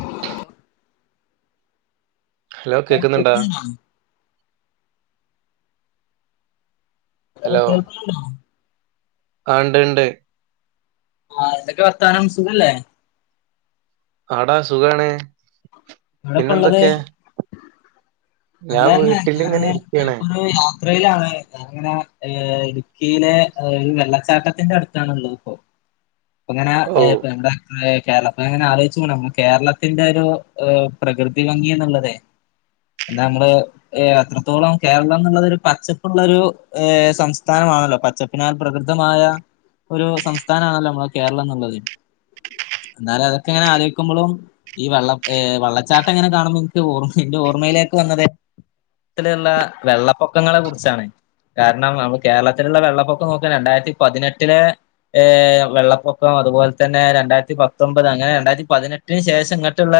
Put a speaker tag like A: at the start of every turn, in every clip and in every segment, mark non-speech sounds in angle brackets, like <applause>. A: <inaudible> Hello കേക്കുന്നുണ്ടാ
B: <unintelligible> ഹലേ കേൾക്ക്ണുണ്ടോ <unintelligible>
A: ആണ്ട്ണ്ട്
B: ആഹ്എന്തൊക്കെ വർത്താനം സുഖല്ലേ
A: ആടാ സുഖാണ്
B: ഇവിടെപ്പ
A: പിന്നെ എന്തൊക്കെ
B: അല്ലന്നെ ഞാന്
A: ഇരിക്കാണ്
B: <unintelligible> ത്രയിലാണ് ഞാനങ്ങനെ ഹ് ഇടുക്കിയിലെ <unintelligible> വെള്ളച്ചാട്ടത്തിന്റെ അടുത്താണ്ള്ളത് ഇപ്പൊ
A: <inaudible>
B: അങ്ങനെ
A: ഓ
B: <unintelligible> കേരളത്തിങ്ങനെ ആലോയ്ചിങ്ങനെ ഉം കേരളത്തിന്റെരു പ്രകൃതി ഭംഗി എന്നുള്ളതെ എന്താ നമ്മള് ഹ അത്രത്തോളം കേരളം എന്നുള്ളതു പച്ചപ്പ്ള്ളൊരു ഹ സംസ്ഥാനമാണല്ലോ പച്ചപ്പിനാൽ പ്രകൃതമായ ഒരു സംസ്ഥാനാണല്ലോ നമ്മളെ കേരളം ന്ന് ള്ളത് ന്നാലും അതൊക്കെങ്ങനെ ആലോയ്ക്കുമ്പളും ഈ വെള്ള വള്ളച്ചാട്ടങ്ങനെ കാണുമ്പോ ൻക്ക് ഓർമി ഇന്റെ ഓർമ്മയിലെ വന്നത് ത്തിലുള്ള വെള്ളപ്പൊക്കങ്ങളെ കുറിച്ചാണ് കാരണം നമ്മള് കേരളത്തിലുള്ള വെള്ളപ്പൊക്കം നോക്കാ <unintelligible> രണ്ടായിരത്തി പതിനെട്ടിലെ ഏ വെള്ളപ്പൊക്കം അതുപോലെ തന്നെ രണ്ടായിരത്തി പത്തൊമ്പത് അങ്ങനെ രണ്ടായിരത്തി പതിനെട്ടിന് ശേഷം ഇങ്ങനട്ട്ള്ള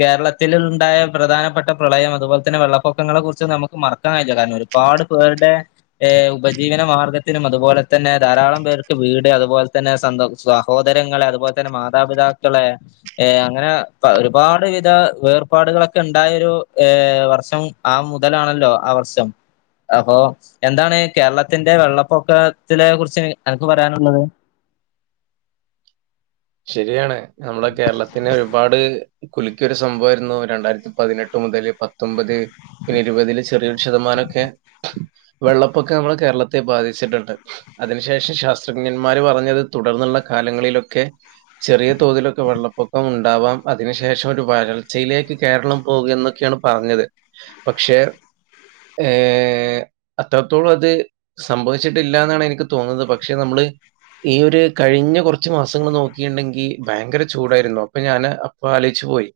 B: കേരളത്തില്ണ്ടായ പ്രധാനപ്പെട്ട പ്രളയം അതുപോലെ തന്നെ വെള്ളപ്പൊക്കങ്ങളെ കുറിച്ച് നമുക്ക് മറക്കാൻ ക <unintelligible> ല്ല കാരണം ഒരുപാട് പേരുടെ ഉപജീവന മാർഗ്ഗ ത്തിനും അതുപോലെ തന്നെ ധാരാളം പേർക്ക് വീട് അതുപോലെ തന്നെ സന്ത സഹോദരങ്ങളെ അതുപോലെ തന്നെ മാതാപിതാ താക്കളെ അങ്ങനെ പ ഒരുപാട് വിധ വേർപാടുകളൊക്കെ ഉണ്ടായൊരു ഏഹ് വർഷം ആ മുതലാണല്ലോ ആ വർഷം അപ്പൊ എന്താണ് കേരളത്തിന്റെ വെള്ളപ്പൊക്കത്തിലെ കുറിച്ച് അനക്ക് പറയാനുള്ളത്
A: ശരിയാണ് നമ്മളെ കേരളത്തിനെ ഒരുപാട് കുലിക്കെരു സംഭവായിരുന്നു രണ്ടായിരത്തി പതിനെട്ട് മുതൽ പത്തൊമ്പത് ന്നെ ഇരുപതില് ചെറിയൊരു ശതമാനൊക്കെ വെള്ളപ്പൊക്ക നമ്മളെ കേരളത്തെ ബാധിച്ചിട്ടുണ്ട് അതിനുശേഷം ശാസ്ത്രജ്ഞന്മാര് പറഞ്ഞത് തുടർന്ന് കാലങ്ങളിലൊക്കെ ചെറിയ തോതിലൊക്കെ വെള്ളപ്പൊക്കം മു ണ്ടാവാം അതിനു ശേഷം ഒരു വരൾച്ചയിലേക്ക് കേരളം പോകുക എന്നൊക്കെയാണ് പറഞ്ഞത് പക്ഷെ ഏ അത്രത്തോളം അത് സംഭവിച്ചിട്ടില്ല ന്നാണ് എനിക്ക് തോന്നുന്നെ പക്ഷെ നമ്മള് ഈ ഒരു കഴിഞ്ഞ കൊറ്ച്ച് മാസങ്ങൾ നോക്ക ണ്ടെങ്കി ഭയങ്കര ചൂടായിരുന്നു അപ്പൊ ഞാന് അപ്പ ആലോയ്ച്ചു പോയി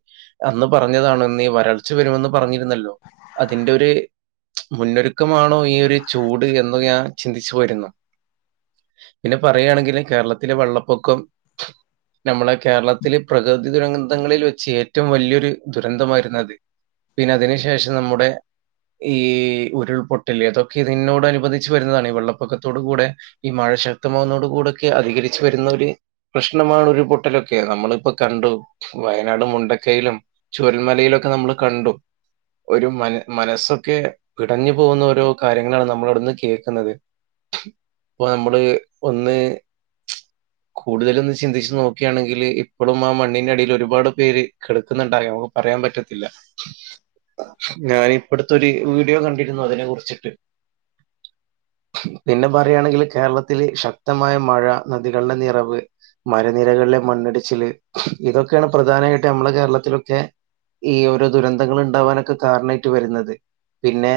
A: അന്ന് പറഞ്ഞതാണ് നീ വരൾച്ച വരുമെന്ന് പറഞ്ഞിരുന്നല്ലോ അതിന്റെ ഒരു മുന്നൊരുക്കമാണോ ഈ ഒരു ചൂട് എന്ന് ഞാൻ ചിരിച്ചു വരുന്നു പിന്നെ പറയാണെങ്കിൽ കേരളത്തിലെ വെള്ളപ്പൊക്കം നമ്മളെ കേരളത്തിലെ പ്രകൃതി ദുരന്തങ്ങളിൽ വെച്ച് ഏറ്റവും വലിയൊരു ദുരന്തമായിരുന്നു അത് പിന്നെ അതിനു ശേഷം നമ്മുടെ ഈ ഉരുൾപൊട്ടില്ലേ അതൊക്കെ ഇതിനോട് അനുബന്ധിച്ച് വരുന്നതാണ് വെള്ളപ്പൊക്കത്തോടു കൂടെ ഈ മഴ ശക്തമാവുന്നതോടു കൂടൊക്കെ അധികരിച്ചു വരുന്ന ഒര് പ്രശ്നമാണ് ഉരുൾപൊട്ടലൊക്കെ നമ്മളിപ്പം കണ്ടു വയനാട് മുണ്ടക്കയിലും ചൂരൽമലയിലൊക്കെ അത് നമ്മള് കണ്ടു ഒരു മന മനസ്സൊക്കെ പിടഞ്ഞു പോകുന്ന ഓരോ കാര്യങ്ങളാണ് നമ്മൾ അവിടുന്ന് കേക്കുന്നത് ഇപ്പൊ നമ്മള് ഒന്ന് കൂടുതലൊന്ന് ചിന്തിച്ച് നോക്കയാണെങ്കില് ഇപ്പഴും ആ മണ്ണിന്റെ അടിയില് ഒരുപാട് പേര് കിടക്കുന്നുണ്ട <unintelligible> നമുക്ക് പറയാൻ <unintelligible> പറ്റത്തില്ല ഞാന് ഇപ്പടുത്തൊരു വീഡിയോ കണ്ടിരുന്നു അതിനെ കുറിച്ചിട്ട് പിന്നെ പറയാണെങ്കില് കേരളത്തില് ശക്തമായ മഴ നദികളിലെ നിറവ് മരനിരകളിലെ മണ്ണിടിച്ചില് ഇതൊക്കെയാണ് പ്രധാനായിട്ട് നമ്മടെ കേരളത്തിലൊക്കെ ഈ ഓരോ ദുരന്തങ്ങള് ഇണ്ടാവാനൊക്കെ കാരണായിട്ട് വരുന്നത് പിന്നെ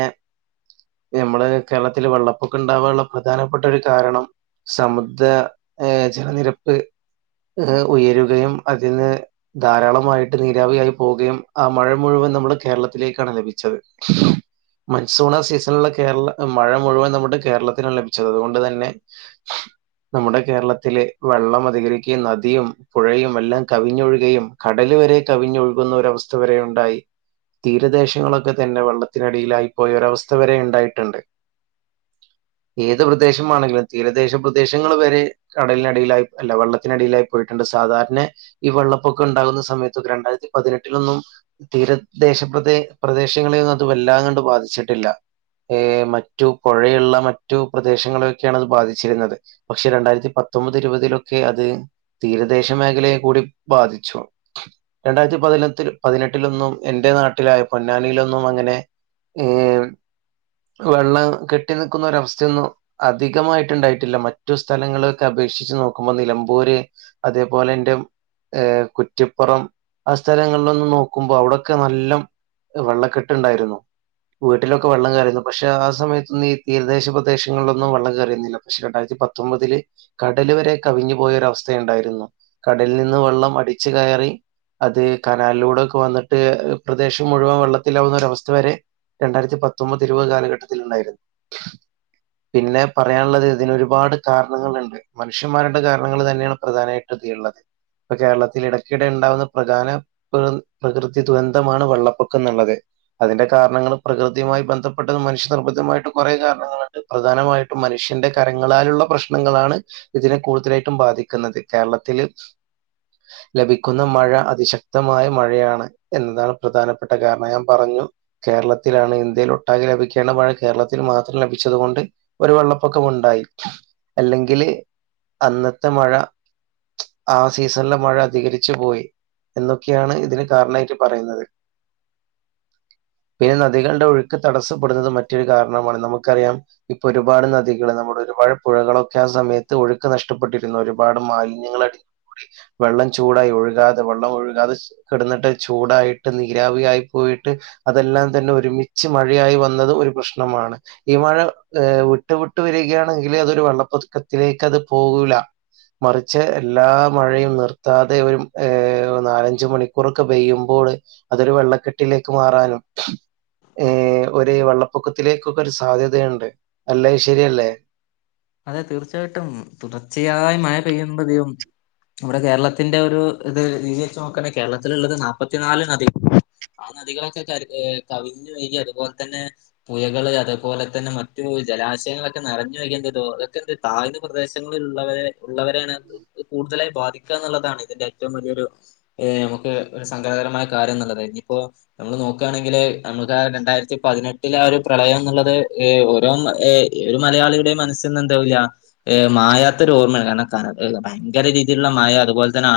A: നമ്മള് കേരളത്തില് വെള്ളപ്പൊക്കം ഇണ്ടാവാനുള്ള പ്രധാനപ്പെട്ടൊരു കാരണം സമുദ്ര ഏഹ് ജലനിരപ്പ് ഏഹ് ഉയരുകയും അതിന്ന് ധാരാളമായിട്ട് നീരാവിയായി പോവുകയും ആ മഴ മുഴുവൻ നമ്മളെ കേരളത്തിലേക്കാണ് ലഭിച്ചത് മൺസൂണ സീസണിലുള്ള കേരള മഴ മുഴുവൻ നമ്മുടെ കേരളത്തിനാണ് ലഭിച്ചത് അതുകൊണ്ട് തന്നെ നമ്മുടെ കേരളത്തില് വെള്ളം അധികരിക്കുകയും നദിയും പുഴയും എല്ലാം കവിഞ്ഞൊഴുകയും കടല് വരെ കവിഞ്ഞൊഴുകുന്ന ഒരവസ് സ്ഥ വരെ ഉണ്ടായി തീരദേശങ്ങളൊക്കെ തന്നെ വെള്ളത്തിനടിയിലായിപ്പോയ ഒരവസ്ഥ വരെ ഇണ്ടായിട്ടുണ്ട് ഏത് പ്രദേശമാണെങ്കിലും തീരദേശ പ്രദേശങ്ങള് വരെ കടല നടിയിലായി അല്ല വെള്ളത്തിനടിയിലായി പോയിട്ടുണ്ട് സാധാരണ ഈ വെള്ളപ്പൊക്കെണ്ടാകുന്ന സമയത്തൊക്കെ രണ്ടായിരത്തി പതിനെട്ടിൽ ന്നും തീരദേശപ്രദേ പ്രദേശങ്ങളെയൊന്നും അത് വെല്ലാ കണ്ട് ബാധിച്ചിട്ടില്ല ഏഹ് മറ്റു പോഴയുള്ള മറ്റു പ്രദേശങ്ങളെയൊക്കെയാണ് അത് ബാധിച്ചിരുന്നത് പക്ഷെ രണ്ടായിരത്തി പത്ത് ത്തൊമ്പത് ഇരുപതിലൊക്കെ അത് തീരദേശ മേഖലയെ കൂടി ബാധിച്ചു. രണ്ടായിരത്തി പതിനെത്തി പതിനെട്ടിലൊന്നും എന്റെ നാട്ടിലായ പൊന്നാനിയിലൊന്നും അങ്ങനെ ഏഹ്. വെള്ളം കെട്ടി നിക്കുന്ന ഒരവസ്ഥയൊന്നും അധികമായിട്ടുണ്ടായിട്ടില്ല മറ്റു സ്ഥലങ്ങള് ക്കപേക്ഷിച്ച് നോക്കുമ്പോ നിലമ്പൂര് അതേപോലെ എന്റെ ഏർ കുറ്റിപ്പുറം ആ സ്ഥലങ്ങളിലൊന്നും നോക്കുമ്പോ അവിടൊക്കെ നല്ല വെള്ള കെട്ടുണ്ടായിരുന്നു. വീട്ടിലൊക്കെ വെള്ളം കയറിയിയുന്നു പക്ഷെ ആ സമയത്തൊന്നും ഈ തീരദേശ പ്രദേശങ്ങളിലൊന്നും വെള്ളം കയറുന്നില്ല പക്ഷെ രണ്ടായിരത്തി പത്തൊമ്പതില് കടല് വരെ കവിഞ്ഞു പോയൊരവസ്ഥയ ഇണ്ടായിരുന്നു കടലിൽ നിന്ന് വെള്ളം അടിച്ചു കയറി അത് കനാലിലൂടോക്കെ വന്നിട്ട് പ്രദേശം മുഴുവൻ വെള്ളത്തിലാവുന്ന ഒരവസ്ഥ വരെ രണ്ടായിരത്തി പത്തൊമ്പത് ഇരുപത് കാലഘട്ടത്തി ഇണ്ടായിരുന്നു. പിന്നെ പറയാനുള്ളത് ഇതിനൊരുപാട് കാരണങ്ങളുണ്ട്. മനുഷ്യന്മാരുടെ കാരണങ്ങൾ തന്നെയാണ് പ്രധാനമായിട്ടും തീ ഉള്ളത്. ഇപ്പൊ കേരളത്തിൽ ഇടക്കിടെ ഇണ്ടാവുന്ന പ്രധാന പ്ര പ്രകൃതി ദുരന്തമാണ് വെള്ളപ്പൊക്കം എന്നുള്ളത്. അതിന്റെ കാരണങ്ങൾ പ്രകൃതിയുമായി ബന്ധപ്പെട്ടത് മനുഷ്യ നിർബന്ധമായിട്ട് കുറെ കാരണങ്ങളുണ്ട് പ്രധാനമായിട്ടും മ മനുഷ്യന്റെ കരങ്ങളാലുള്ള പ്രശ്നങ്ങളാണ്. ഇതിനെ കൂടുതലായിട്ടും ബാധിക്കുന്നത് കേരളത്തില് ലഭിക്കുന്ന മഴ അതിശക്തമായ മഴയാണ് എന്നതാണ് പ്രധാനപ്പെട്ട കാരണം ഞാൻ പറഞ് ഞ്ഞു കേരളത്തിലാണ് ഇന്ത്യയിൽ ഒട്ടാകെ ലഭിക്കുകയാണ് പഴ കേരളത്തിൽ മാത്രം ലഭിച്ചത് കൊണ്ട് ഒരു വെള്ളപ്പൊക്ക ക്കമുണ്ടായി അല്ലെങ്കില് അന്നത്തെ മഴ ആ സീസണിലെ മഴ അധികരിച്ചു പോയി എന്നൊക്കെയാണ് ഇതിന് കാരണായിട്ട് പറയുന്നത്. <inaudible> പിന്നെ നദികളുടെ ഒഴുക്ക് തടസ്സപ്പെടുന്നത് മറ്റൊരു കാരണമാണ് നമുക്കറിയാം ഇപ്പൊ ഒരുപാട് നദികള് നമ്മുടെ ഒരുപാട് പുഴകളൊക്കെ ആ സമയത്ത് ഒഴുക്ക് നഷ്ടപ്പെട്ടിരുന്നു ഒരുപാട് മാലിന്യങ്ങൾ അടിഞ്ഞുകൂടി വെള്ളം ചൂടായി ഒഴുകാതെ വെള്ളം ഒഴുകാതെ കിടുന്നിട്ട് ചൂടായിട്ട് നീരാവ ആായി പോയിട്ട് അതെല്ലാം തന്നെ ഒരുമിച്ച് മഴയായി വന്നത് ഒരു പ്രശ്നമാണ് ഈ മഴ വിട്ടു വിട്ട് വ- ചെയ്യാണെങ്കിൽ അതൊരു വെള്ളപ്പൊതുക്കത്തിലേക്ക് അത് പോകൂല മറിച്ച് എല്ലാ മഴയും നിർത്താതെ ഒരു ഏ നാലഞ്ച് മണിക്കൂറൊക്കെ പെയ്യുമ്പോൾ പോള് അതൊരു വെള്ളക്കെട്ടിലേക്ക് മാറാനും ഏർ ഒ വെള്ളപ്പൊക്കത്തിലേക്കൊക്കെ ഒരു സാധ്യതയുണ്ട് അല്ല ശരിയല്ലേ
B: അതെ തീർച്ചയായിട്ടും തുടർച്ചയായി മഴ പെയ്യണ്ടതും നമ്മടെ കേരളത്തിന്റെ ഒരു ഇത് രീതി വെച്ച നോക്കണെ കേരളത്തിലള്ളത് നാല്പ്പത്തി നാല് നദിക ആ നദികളൊക്കെ ക കവിഞ്ഞു വഴകി അതുപോലെ തന്നെ പുഴകള് അതുേപോലെ തന്നെ മറ്റു ജലാശയങ്ങളൊക്കെ നിറഞ്ഞു വയ്ക്ക അത അതൊക്കെ എന്ത് താഴ്ന്ന പ്രദേശങ്ങളിൽ ഉള്ളവരെ ഉള്ളവരാണ് കൂടുതലായി ബാധിക്കുക എന്നുള്ളതാണ് ഇതിന്റെറെ ഏറ്റവും വലിയരു നമക്ക് സങ്കടകരമായ കാര്യം എന്നുള്ളത് ഇനിയിപ്പോ നമ്മള് നോക്കുകയാണെങ്കിൽ മ രണ്ടായിരത്തി പതിനെട്ടില ആ ഒരു പ്രളയം എന്നുള്ളത് ഓരോ ഒരു മലയാളിയുടെ മനസ് എന്ത മായാത്ത രോപമ കണം ഭയങ്കരീതിയിലുള്ള മഴ അതുപലെന്നെ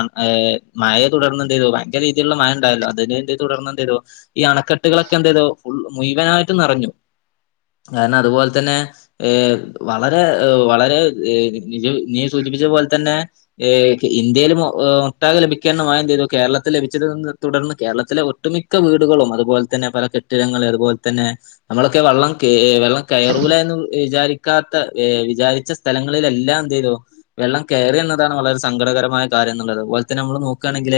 B: മഴയെ തുടർന്നുണ്ടോ ഭയങ്കരീതിയിലുള്ള മ ആ ഉണ്ടല്ലോ അതിന്ടന്ന് എന്തേോ ഈ അണക്കെുകളൊക്കെ എന്തേോ ഫു മുഴവനായിട്ട് നിറഞ്ഞു കാരണം അതുപോലെ തന്നെ ഏഹ വളരെ് വളരെ നീ സൂചിപ്പിച്ച പോലെ തന്നെ ഇന്ത്യയിലും ഒട്ടാക ലഭിക്ക മയ ചെയ്തു കേരളത്തിൽ ലഭിച്ചതിനെ തുടർന്ന് കേരളത്തിലെ ഒട്ടുമിക്ക വീടുകളും അതുപോലെ തന്നെ പല കെട്ടിടങ്ങൾ അതുപോലെ തന്നെ നമ്മളൊക്കെ വെള്ളം വെള്ളം കയറല എന്ന് വിചാരിക്ക <unintelligible> വിചാരിച്ച സ്ഥലങ്ങളിലെല്ലാം എന്തേയ്തു വെള്ളം കയറി എന്നതാണ് വളരെ സങ്കടകരമായ കാര്യം അത്പോലെ തന്നെ നമ്മൾ നോക്കുകയാണെങ്കിൽ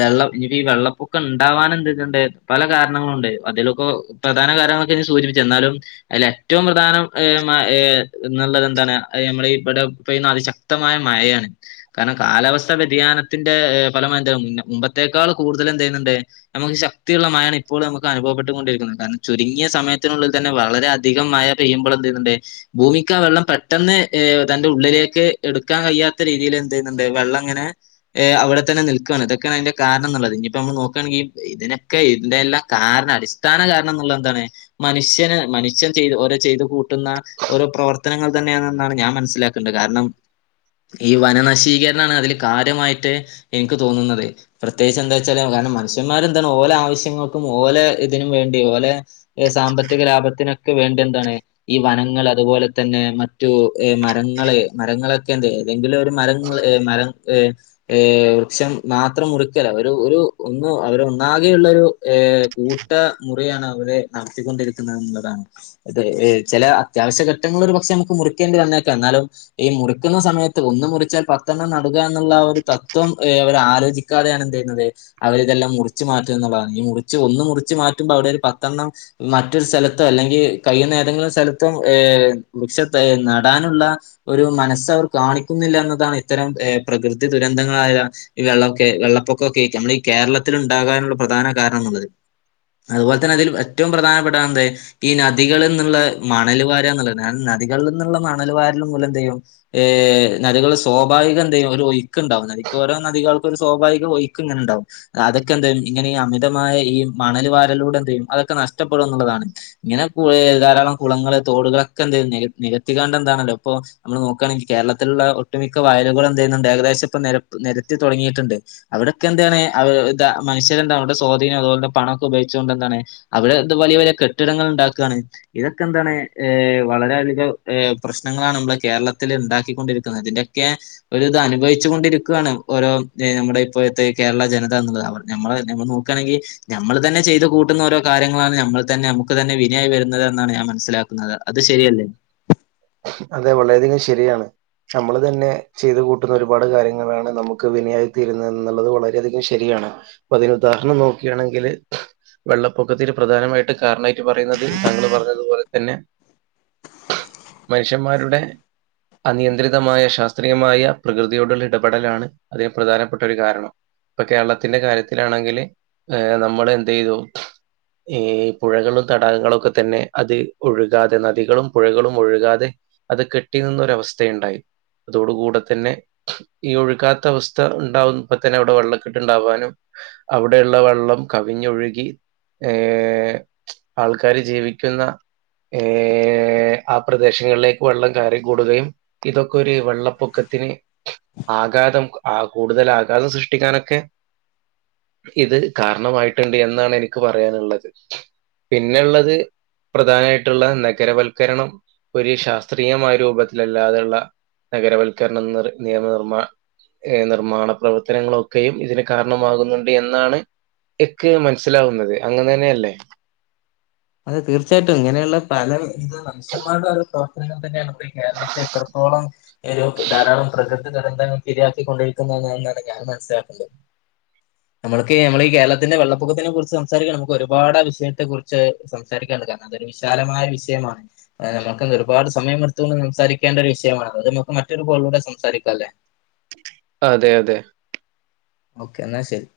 B: വെള്ളം ഈ വെള്ളപ്പൊക്കെ ഉണ്ടാവാൻ ഇണ്ട് പല കാരണങ്ങൾ ണ്ട് അതിലൊക്കെ പ്രധാന കാരണങ്ങളൊക്കെ ജ്ജ് സൂചിപ്പിച്ച് ഇന്നാലും അതിൽ ഏറ്റോം പ്രധാനം ന്നുള്ളത് എന്താണ് നമ്മുടെ ഇവിടെ അതിശക്തമായ മയയാണ് കാരണം കാലാവസ്ഥ വ്യതിയാ യാനത്തിന്റെ ഫലമായിട്ട് പിന്നെ മുമ്പത്തേക്കാൾ കൂടുതല് എന്തേയ്യുന്നുണ്ട് നമുക്ക് ശക്തിയുള്ള മഴയാണ് ഇപ്പോൾ നമുക്ക് അനുഭവപ്പെട്ടുകൊണ്ടിരിക്കുന്നത് കാരണം ചുരുങ്ങിയ സമയത്തിനുള്ളിൽ തന്നെ വളരെയധികം മയ പെയ്യുമ്പോൾ എന്തെയ്യുന്നുണ്ട് ഭൂമിക്ക് ആ വെള്ളം പെട്ടെന്ന് തന്റെ ഉള്ളിലേക്ക് എടുക്കാൻ കയ്യാ രീതിയിൽ എന്തെയ്യുന്നുണ്ട് വെള്ളം അങ്ങനെ അവിടെതെന്നെ നിൽക്കാണ് ഇതൊക്കെയാണ് അതിന്റെ കാരണംന്നുള്ളത് ഇനിയിപ്പോ നമ്മൾ നോക്കുകയാണെങ്കിൽ ഇതിനൊക്കെ ഇതിന്റെ എല്ലാം കാരണം അടിസ്ഥാന കാരണംന്നുള്ളത് എന്താണ് മനുഷ്യന് മനുഷ്യൻ ചെയ്ത് ഓരോ ചെയ്ത് കൂട്ടുന്ന ഓരോ പ്രവർത്തനങ്ങൾ തന്നെയാണെന്നാണ് ഞാൻ മനസ്സിലാക്കണ്ടത് കാരണം ഈ വനനശീകരണാണ് അതില് കാര്യമായിട്ട് എനിക്ക് തോന്നുന്നത് പ്രത്യേകിച്ച് എന്തച്ചാല് കാരണം മനുഷ്യന്മാര് എന്താണ് ഓലെ ആവശ്യങ്ങൾക്കും ഓലെ ഇതിനും വേണ്ടി ഓലെ സാമ്പത്തിക ലാഭത്തിനും വേണ്ടി എന്താണ് ഈ വനങ്ങൾ അതുപോലെ തന്നെ മറ്റു മരങ്ങള് മരങ്ങളൊക്കെ എന്ത് ഏതെങ്കിലും ഒരു മരങ്ങൾ മരം ഏ ഏ വൃക്ഷം മാത്രം മുറക്കല ഒരു ഒരു ഒന്ന് അവരൊന്നാകെയുള്ള ഒരു ഏ കൂട്ട മുറിയാണ് അവര് നടത്തിക്കൊണ്ടിരിക്കുന്നത് ന്നുള്ളതാണ് ഇതേ ഏ ചില അത്യാവശ്യ ഘട്ടങ്ങളിൽ ഒരു പക്ഷെ നമുക്ക് മുറിക്കേണ്ടി വന്നേക്കാം എന്നാലും ഈ മുറിക്കുന്ന സമയത്ത് ഒന്ന് മുറിച്ചാൽ പത്തെെണ്ണം നടു ക ന്നുള്ള ഒരു തത്വം അവര് ആലോചിക്കാതെയാണ് എന്ത് ചെയ്യുന്നത് അവരിതെല്ലാം മുറിച്ച് മാറ്റു ന്നുള്ളതാണ് ഈ മുറിച്ച് ഒന്ന് മുറിച്ച് മാറ്റുമ്പോ അവിടെ ഒരു പത്തെെണ്ണം മറ്റൊരു സ്ഥലത്ത് അല്ലെങ്കിൽ കയ്യുന്ന ഏതെങ്കിലും സ്ഥലത്ത് ഈ വൃക്ഷ തൈ നടാനുള്ള ഒരു മനസ്സ് അവര് കാണിക്കുന്നില്ല എന്നതാണ് ഇത്തരം പ്രകൃതി ദുരന്തങ്ങളായ ഈ വെള്ളൊക്കെ വെള്ളപ്പൊക്കൊക്കെ നമ്മൾ ഈ കേരളത്തില് ഉണ്ടാകാനുള്ള പ്രധാന കാരണാണ്ത് അതുപോലെ തന്നെ അതിൽ ഏറ്റോം പ്രധാനപ്പെട്ട ആണെന്ത് ഈ നദികളിൽന്ന്ള്ള മണൽ വാരാന്നുള്ളത് കാരണം നദികളിൽ നിന്നുള്ള മണൽവാരൽ മൂലം എന്തെയ്യും ഏഹ് നദികൾ സ്വാഭാവിക എന്തെയ്യും ഒരു ഒയ്ക്ക് ഉണ്ടാകും നദിക്ക് ഓരോ നദികൾ ഒരു സ്വാഭാവിക ഒയ്ക്ക് ഇങ്ങനെ ഇണ്ടാകും അതൊക്കെന്തെയ്യും ഇങ്ങനെ ഈ അമിതമായ ഈ മണൽ വാരലൂടെ എന്തെയ്യും നഷ്ടപ്പെടുന്നുള്ളതാണ് ഇങ്ങനെ ധാരാളം കുളങ്ങള് തോടുകളൊക്കെന്ത്‌ നികത്തിക്കാണ്ട്ന്താണല്ലോ ഇപ്പോ നമ്മള് നോക്കുകയാണെങ്കിൽ കേരളത്തിലുള്ള ഒട്ടുമിക്ക വ വയലുകൾ എന്തെയ്യുന്നുണ്ട് ഏകദേശം ഇപ്പം നിരപ്പ് നിരത്തി തുടങ്ങിട്ടുണ്ട് അവിടൊക്കെ എന്താണ് മനുഷ്യര് ഏതാ ടെ സ്വാധീനം അതുപോലെെ പണൊക്കെ ഉപയിച്ചു കൊണ്ട് എന്താണ് അവിടെ വലിയ വലിയ കെട്ടിടങ്ങൾ ഉണ്ടാക്കുകാണ് ഇ ന്താണ് വളരെയധികം പ്രശ്നങ്ങളാണ് മ്മളെ കേരളത്തിൽ ഇണ്ടാക്കിക്കൊണ്ടിരിക്കുന്നത് അതിന്റൊക്കെ ഒരു ഇത് അനുഭവിച്ചു കൊണ്ടിരിക്കുകാണ് ഓരോ നമ്മുടെ ഇപ്പോഴത്തെ കേരള ജനതാന്നുള്ളത് ഞമ്മൾ ഞമ്മ നോക്കുകയാണെങ്കിൽ ഞമ്മള് തന്നെ ചെയ്ത് കൂട്ടുന്ന ഓരോ കാര്യങ്ങളാണ് നമ്മൾ തന്നെ നമുക്ക് തന്നെ വിനയായി വരു തെന്നാണ് ഞാൻ മനസ്സിലാക്കുന്നത് അത് ശരിയല്ലേ
A: അതെ വളരേ ശരിയാണ് നമ്മള് തന്നെ ചെയ്ത് കൂട്ടുന്ന ഒരുപാട് കാര്യങ്ങളാണ് നമുക്ക് വിനയായി തീരുന്നത് എന്നുള്ളത് വളരെയധികം ശരിയാണ് അപ്പൊ അതിന് ഉദാഹരണം നോക്കാണെങ്കില് വെള്ളപ്പൊക്കത്തിൽ പ്രധാനമായിട്ട് കാരണായിട്ട് പറയുന്നത് താങ്കൾ പറഞ്ഞതുപോലെ തന്നെ മനുഷ്യന്മാരുടെ അനിയന്ത്രിതമായ ശാസ്ത്രീയമായ പ്രകൃതിയോടുള്ള ഇടപെടലാണ് അതേ പ്രധാനപ്പെട്ട ഒരു കാരണം ഇപ്പൊ കേരളത്തിന്റെ കാര്യത്തിലാണെങ്കില് നമ്മള് എന്തെയ്തു ഈ പുഴകളും തടാകങ്ങളൊക്കെ തന്നെ അത് ഒഴുകാതെ നദികളും പുഴകളും ഒഴുകാതെ അത് കെട്ടി നിന്നൊരവസ്ഥയുണ്ടായി അതോട് കൂടെ തന്നെ ഈ ഒഴുകാത്ത അവസ്ഥ ഉണ്ടാവുമ്പ തന്നെ അവിടെ വെള്ളക്കെട്ട് ഉണ്ടാവാനും അവിടെയുള്ള വെള്ളം കവിഞ്ഞൊഴുകി ഏ ആൾക്കാര് ജീവിക്കുന്ന ഏ ആ പ്രദേശങ്ങളിലേക്ക് വെള്ളം കയറി കൂടുകയും ഇതൊക്കെ ഒരു വെള്ളപ്പൊക്കത്തിന് ആഘ കൂടുതൽ ആഘാതം സൃഷ്ടിക്കാനൊക്കെ ഇത് കാരണമായിട്ടിണ്ട് എന്നാണ് എനിക്ക് പറയാനിള്ളത് പിന്നെള്ളത് പ്രധാനായിട്ടുള്ള നഗരവൽക്കരണം ഒരു ശാസ്ത്രീയമായ രൂപത്തിലല്ലാതെയുള്ള നഗരവൽക്കരണം നി നിയമനിർമമാ ർ നിർമ്മാണ പ്രവർത്തനങ്ങളൊക്കെയും ഇതിന് കാരണമാകുന്നുണ്ട് എന്നാണ് എക്ക മനസ്സിലാവുന്നത് അങ്ങന തന്നെയ അല്ലേ
B: അത തീർച്ചയായിട്ടും ഇങ്ങനെയുള്ള പലശ പ്രവർത്തനങ്ങൾ തന്നെയാണ് കേരളത്തെ എത്രത്തോളം ധാരാളം പ്രകൃ ദരന്തങ്ങൾക്ക ഇരിയാക്കി കൊണ്ടിരിക്കുന്നത എന്നാണ് ഞാൻ മനസ്സിലാക്കണ്ടുന്നത് നമ്മുക്ക്ഈ നമ്മള ഈ കേരളത്തിന്റെ വെള്ളപ്പൊക്കത്തിനെ കുറിച്ച് സംസാരിക്കണം നമുക്ക് ഒരുപാട് ആ വിഷയത്തെ കുറിച്ച് സംസാരിക്കാണ്ട് കാരണം അതൊരു വിശാലമായ വിഷയമാണ് നമുക്ക് ഒരുപാട് സമയ എടുത്തുകൊണ്ട് സംസാരിക്കേണ്ട ഒരും വിഷയത് നമു മറ്റൊരുോലൂടെ സംാാംല്ലേ
A: അതെ അതെ
B: ഓക്കെ എന്നാ ശരി